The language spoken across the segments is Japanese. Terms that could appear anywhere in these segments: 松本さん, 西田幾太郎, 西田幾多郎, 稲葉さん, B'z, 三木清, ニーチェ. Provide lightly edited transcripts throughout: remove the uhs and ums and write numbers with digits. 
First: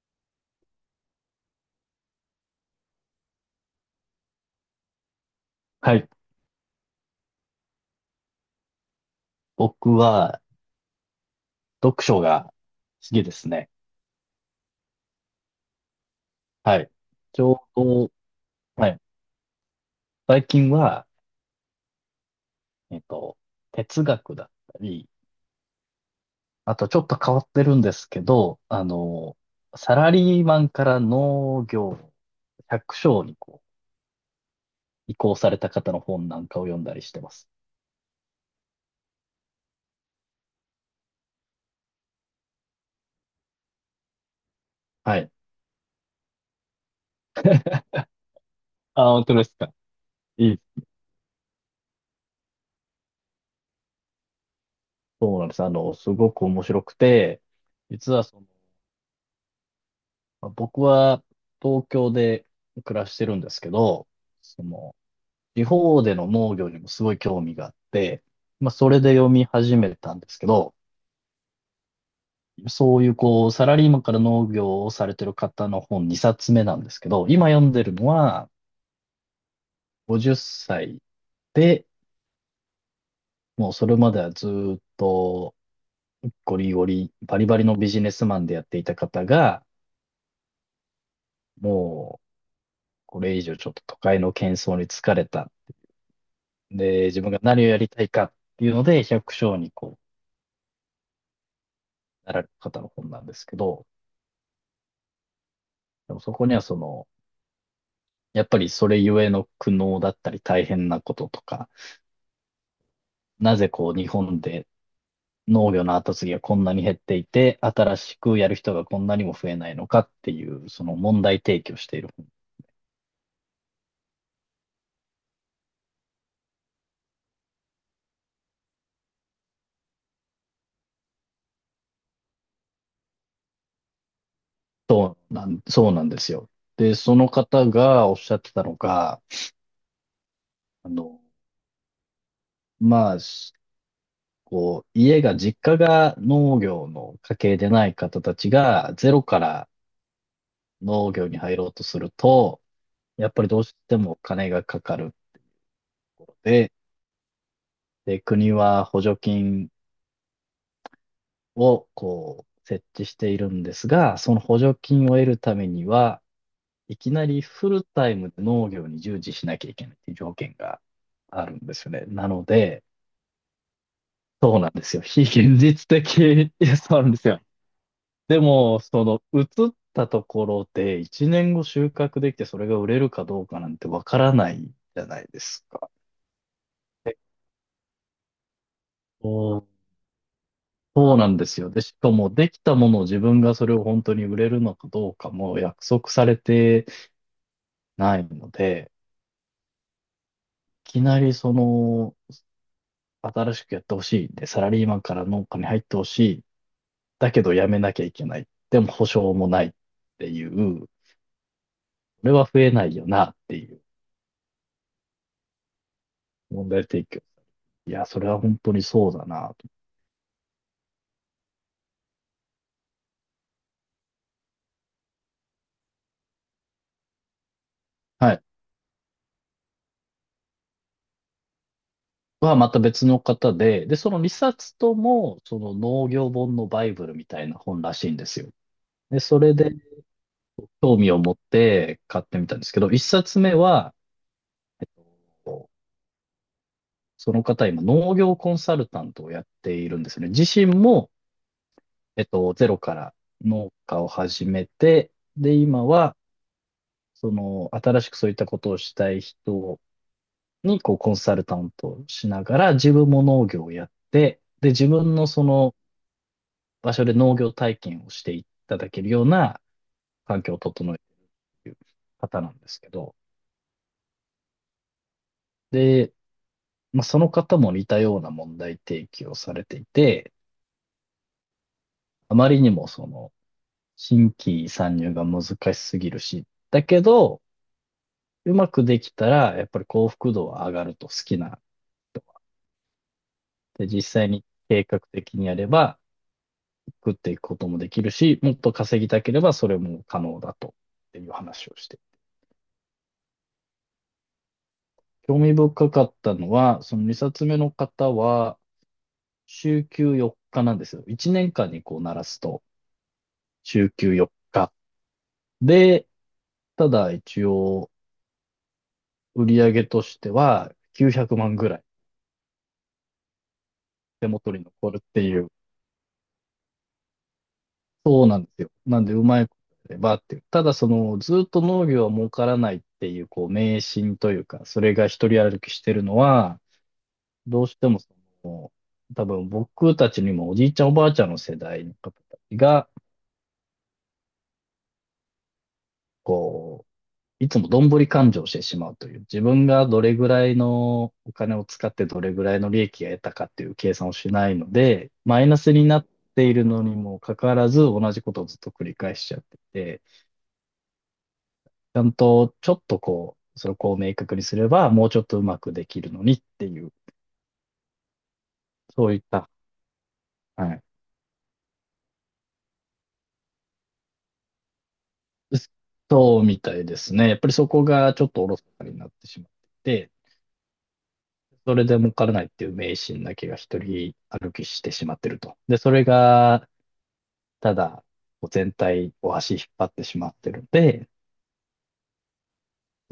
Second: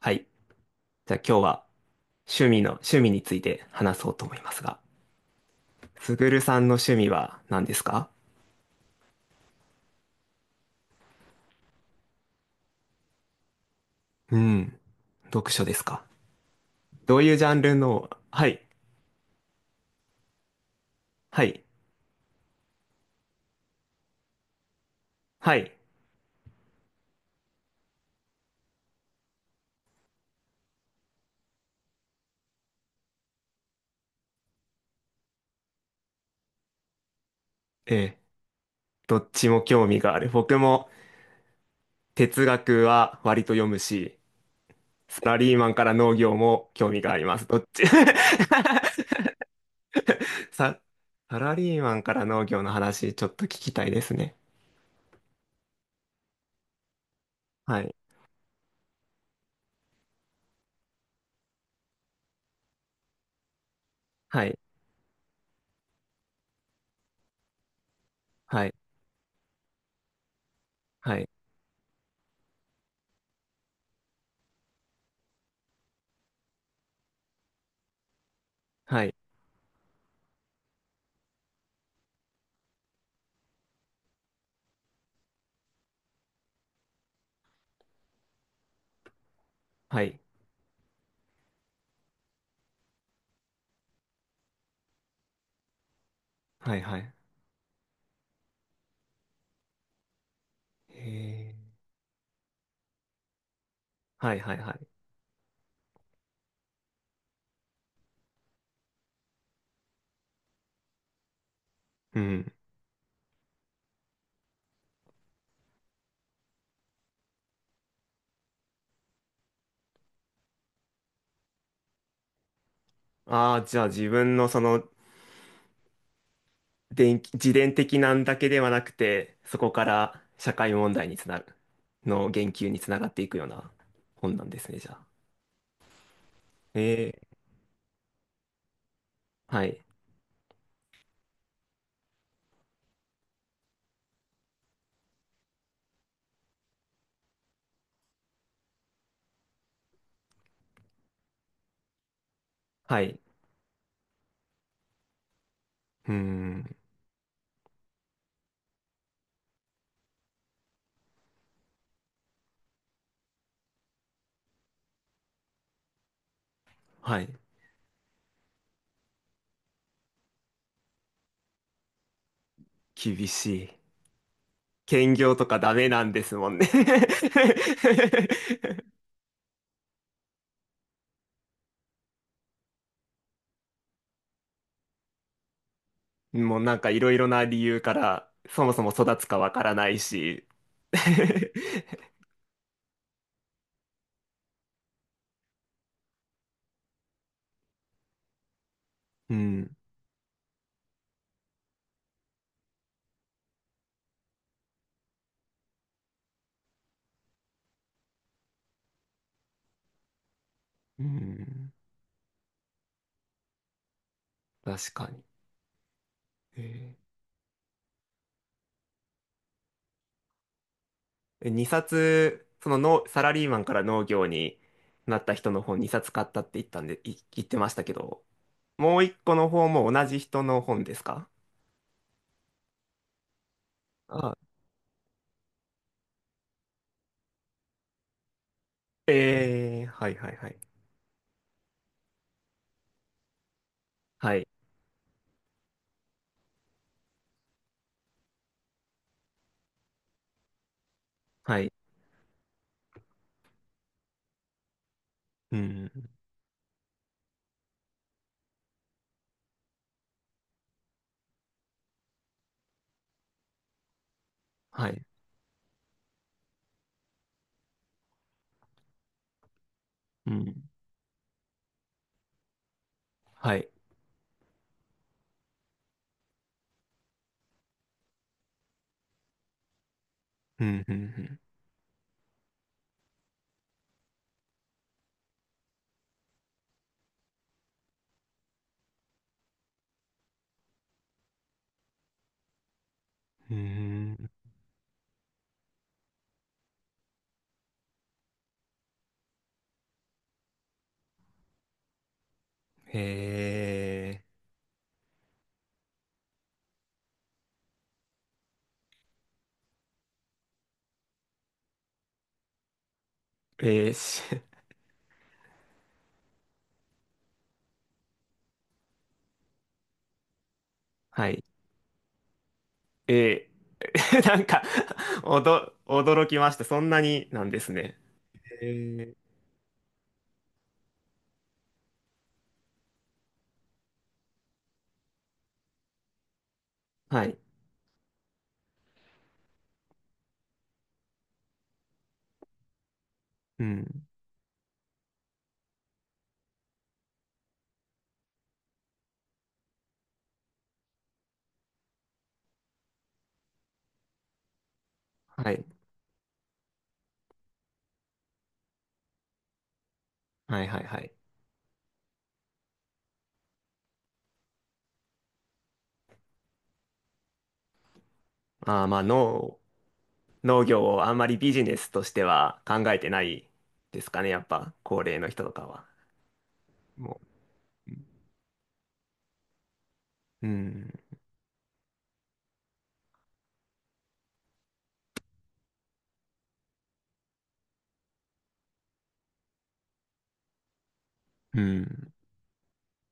はい。じゃあ今日は趣味について話そうと思いますが、はい。すぐるさんの趣味は何ですか？僕は読書が好きですね。うん。読書ですか？はい。どういうちジょャンルうの、ど、はい、はい。最近は、はい、えっと、哲学だったり、はい。あとちょっと変わってるんですけど、サラリーマンから農業、百姓にこう移行された方の本なんかを読んだりしてます。ええ、どっちも興味がある。僕も哲学は割と読むし、はサい。ラリーマンから農業も興味があります。どっち。 あ、本当ですか。いさ、い。サラリーマンから農業の話ちょっと聞きたいですね。そうなんです。あの、すごく面白くて、はい、実はその、まあ僕は東京で暮らしてるんですけど、はい、その、地方での農業にもすごい興味があって、はまあ、い、それで読み始めたんですけど、はい、そういうこう、サラリーマンから農業をされてる方の本2冊目なんですけど、今読んでるのははい、50歳で、もうそれまではずっとゴリゴリ、バリバリのビジネスマンでやっていた方が、はい、もうこれ以上ちょっと都会の喧騒に疲れた。はい、はい、はで、い、自分が何をやりたいかっていうので、百姓にこへー、う、なられる方の本なんですけど、はいはいはい。でもそこにはその、やっぱりそれゆえの苦悩だったり大変なこととか、うん。なぜこう日本で農業の後継ぎがこんなに減っていて、新しくやる人がこんなにも増えないのかっていう、その問題提起をしている。ああ、じゃあ自分のその自伝的なんだけではなくて、そこから社会問題につなる、の言及につながっていくような本なんですね、じゃあ。そうなん、そうなんですよ。えで、そのえ、方がおっしゃってたのが、はい。あの、まあ、しこう、家が、実家が農業の家系でない方たちが、ゼロから農業に入ろうとすると、はい。やっぱりどうしても金がかかるうので、ん。で、国は補助金をこう設置しているんですが、その補助金を得るためには、いきはない。りフルタイムで農業に従事しなきゃいけないっていう条件があるんですよね。なので、厳しい。そうなんですよ。兼非業と現かダ実メなん的 です もいんね。 や、そうなんですよ。でも、その、移ったところで1年後収穫できてそれが売れるかどうかなんてわからないじゃないですか。もうなんかいろいろな理由から、そもそも育つかわからないし。 そうなんですよ。で、しか もできたものを自分がそれを本当に売れるのかどうかも約束されてないので、うん。いきなりその、新しくやってほしい。で、サラリーマンから農家に入ってほしい。だけど辞めなきゃいけない。でも保証もないっていう、こうん。れは増えないよなっていう確かに。問題え提供。いや、それは本当にそうだなと。2冊、その農サラリーマンから農業になった人の本2冊買ったって言ったんで、言ってましたけど、はい。もう1個の方も同じ人の本ですか？はまた別の方で、で、そのあ、2冊とも、その農業本のバイブルみたいな本らしいんですよ。で、それで、ええ、はいはいはい。興味を持って買ってみたんですけど、一冊目は、はい、その方今農業コンサルタントをやっているんですね。自身も、はい、ゼロから農家を始めて、で、う今ん、は、その、新しくそういったことをしたい人に、こう、コンサルタントをしながら、自分も農業をやって、で、自はい、分のその場所で農業体験をしていただけるようなう環境をん、整えている方なんですけど、はい、で、まあ、その方も似たような問題提起をされていて、うん、うん、あまりにもその、新規参入が難しすぎるし、だけど、うまくできたら、やっぱり幸福度は上がると好きな人。うん、うで、実際ん、に計画的にやれば、食っていくこともできるし、もっと稼ぎたければそれも可能だと、っていう話をして。へえ興味深かったのは、その2冊目の方は、週休4日なんですよ。1年間にこう鳴らすと、ー、え週ー、休し、4 日。で、ただ一応、売り上げとしては900はい、万ぐらいえー、手なん元かに残るっていう。驚きました。そんなになんですね。そうなんですえよ。なんでー、うまいことやればっていう。ただその、ずっと農業は儲からないっていう、こう、迷信というか、それが一人歩きしてるのは、はい、どうしてもその、多分僕たちにもおじいちゃんおばあちゃんの世代の方たちが、うん、こいつもどんぶり勘定をしてしまうという、自分がどれぐらいのお金を使ってどれぐらいの利益が得たかっていう計算をしないので、マイはナい、スになっているのにもかかわらず同じことをずっと繰り返しちゃってて、はい、はい、はい。ちゃんとちょっとこう、それをこう明確にすればもうちょっとうまくできるのにっていう、まあーまあそういった、農は業い。をあんまりビジネスとしては考えてないですかね、やっぱ高齢の人とかは。そうみたいですもね。やっぱりそこう、がちょっとおろそかになってしまってて、うん、それで儲からないっていう迷信だけが一人歩きしてしまってると。で、それがただ、こう全体を足引っ張ってしまってるので、うん、うん、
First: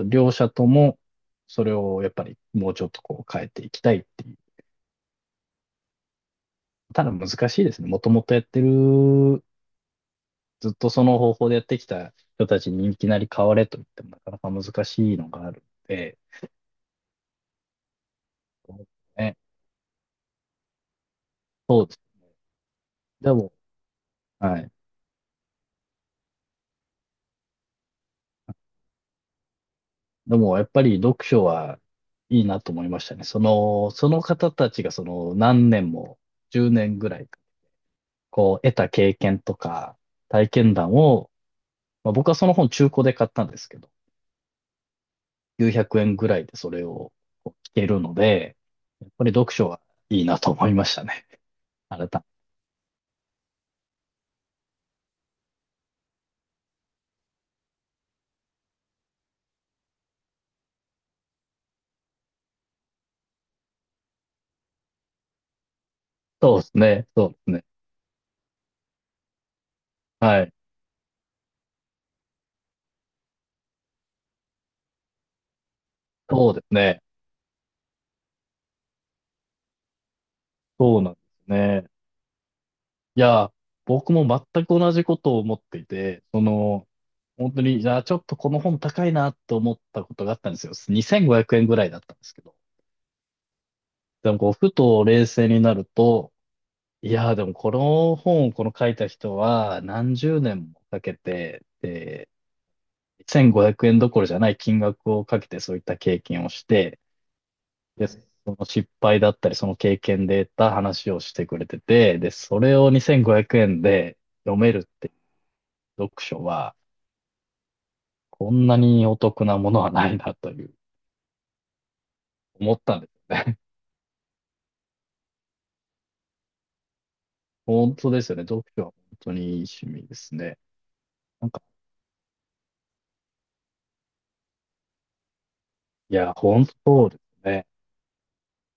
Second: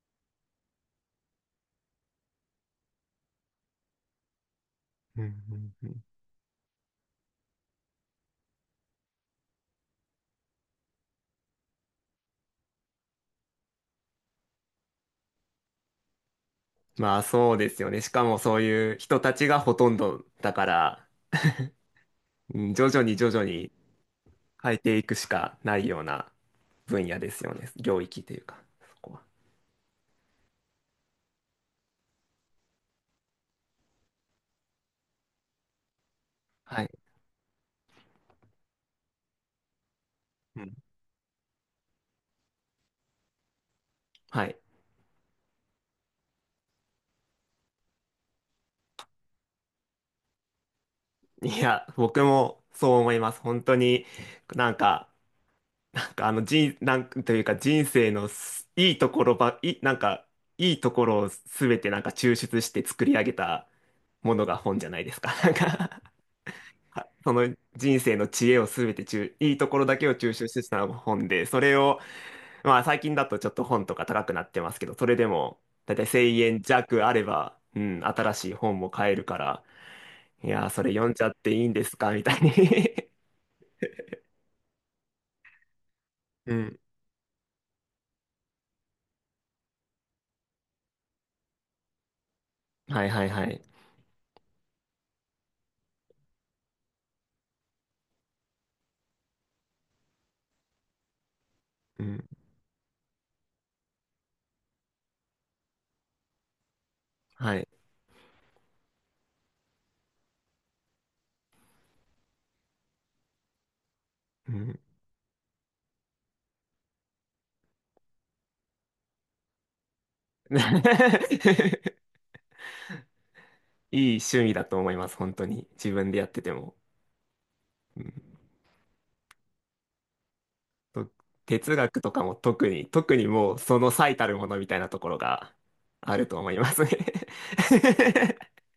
両者ともそれをやっぱりもうちょっとこう変えていきたいっていう。うん。ただ難しいですね。もともとやってる、ずっとその方法でやってきた人たちにいきなり変われと言ってもなかなか難しいのがあるので、まあそうですよね。しかもそういう人たね、ちがほとんどだから、そうです。うん、徐々に徐で々も、にはい。変えていくしかないような分野ですよね。領域というか、そこは。でもやっぱり読書はいいなと思いましたね。その、その方たちがその何年も、10はい。年ぐらい、こう得た経験とか体うん。験談をまあ、僕はその本中古で買ったんですけど、はい。900円ぐらいでそれをこう聞けるので、やっぱり読書はいいなと思いましたね。いや、改めて。僕もそう思います。本当になんか、なんかあの人、なんというか人生のすいいところば、い、なんかいいところをすべてなんか抽出して作り上げたものが本じゃないですか。なんか。 そうです ね。あ、そうそですのね。人生の知恵をすべていいところだけを抽は出い。したのが本で、それを、まあ最近だとちょっと本とか高くなってますけど、それでもだいたい1そう円ですね。弱あれば、うん、新しい本も買えるから、いやー、それそう読なんんでじゃっすていいんでね。すかみたいに。 いや、僕も全く同じことを思っていて、そ うん。の、本当に、じゃあちょっとこの本高いなと思ったことがあったんですよ。2500円ぐらいだったんですけど。はいはいはい。でもこう、ふと冷静になると、いやーでもこの本をこの書いた人は何十年もかけて、うん。で、1500円どころじゃない金額をかけてそういった経験をして、はい。で、その失敗だったりその経験で得た話をしてくれてて、で、それを2500円でう読めん。 るっていう読書はこんなにお得なものはないなと いうい思ったんですよね。い趣味だと思います、本当に。自分でやってても。本う当んですよね。読書は本当にいい趣味ですね。となんか、哲学とかも特に、特にもうその最たるものみたいなところがいあるや、と思い本ま当すね。そうですね。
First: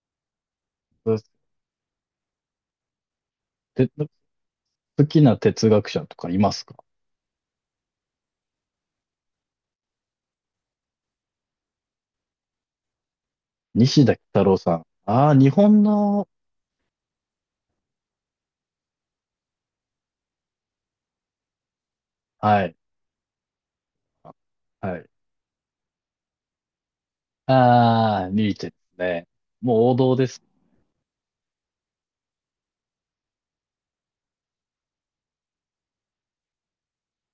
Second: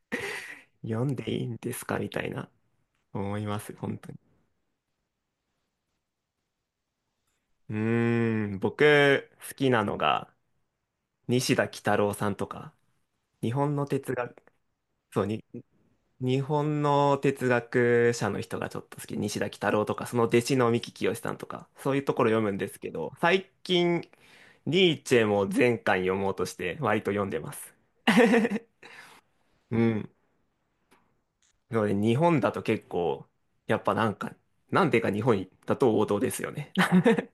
読んでいいんですかみたいな思います、で、本当に。好きな哲学者とかいますか？うーん、僕好きなのが西田幾多郎さんとか、日本の西田哲幾学、太郎さん。そう、ああ、日本の、日本の哲学者の人がちょっと好き、西田幾多郎とか、その弟子の三木清さんとか、そういうところ読むんはでい、すけど、最近、ニはーい。チェも全巻読もうとして、割と読んでます。ああ、ニーチ ェですね。もうう王ん。道です。なので、日本だと結構、やっぱなんか、なんでか日本だと王道ですよね。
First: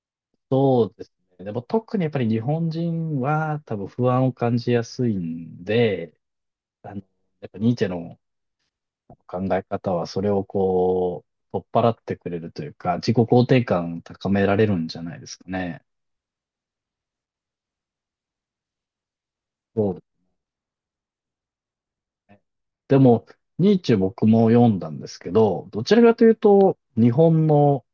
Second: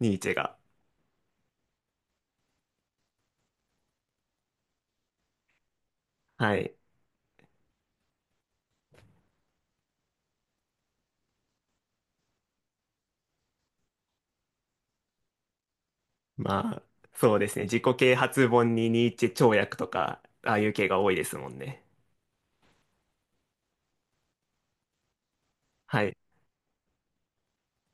ニーチェが。そうですね。でも特にやっぱり日本人は多分不安を感じやすいんで、はい。あの、やっぱニーチェの考え方はそれをこう、取っ払ってくれるというか、自己肯定感高められるんじゃないですかね。まあ、そうですね。自己啓発本にニーチェ跳躍とそうか、ああいう系が多いですもんね。でも、ニーチェ僕も読んだんですけど、どちはらかい。というと、日本の、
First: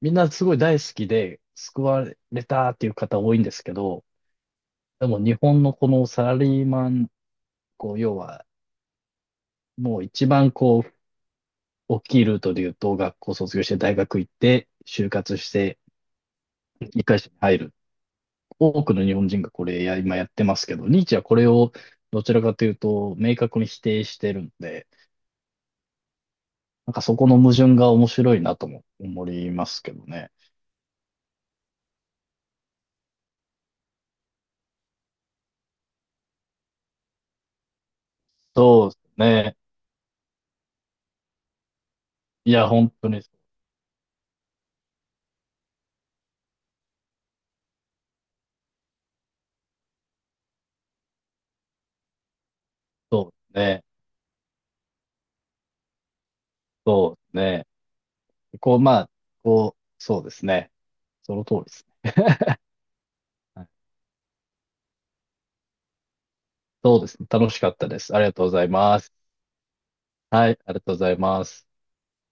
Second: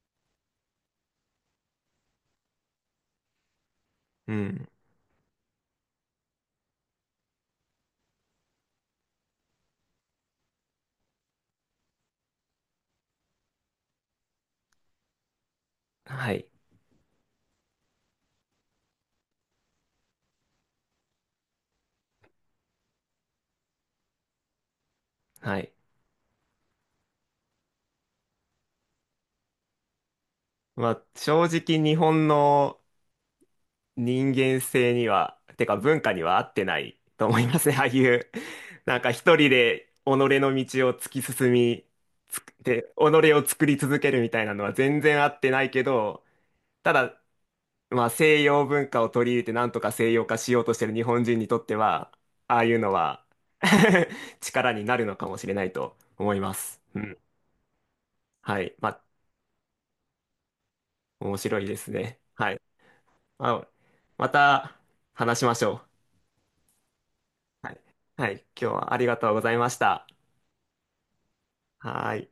みんなすごい大好きで救われたっていう方多いんですけど、うん。でも日本のこのサラリーマン、こう、要は、もう一番こう、大きいルートで言うと、学校卒業して大学行って、就活して、はい。一回社に入る。多くの日本人がこれや、今やってますけど、ニーチェはこれをどちらかというと、明確に否定してるんで、はい。なんかそこの矛盾が面白いなとも思いますけどね。まあ、正直日本の人間性には、てか文化には合ってないと思いますね。ああいう、そうでなすんか一人ね。で己の道を突き進み、ついくや、で、本当に己を作り続けるみたいなのは全然合ってないけど、ただ、まあ西洋文化を取り入れてなんとか西洋化しようとしてる日本人にとっては、ああいうのは そうで すね。力になるのかもしれないと思います。うそうん。ですね。はい。こう、ままあ、あ、こう、そうですね。そ面の通白りいでですすね。ね。はい。はあ、い、また話しましょそうですね。楽しう。かはっい。たです。ありはがとい。うござい今日はあまりす。がとうございました。はい、ありがとうございます。はーい。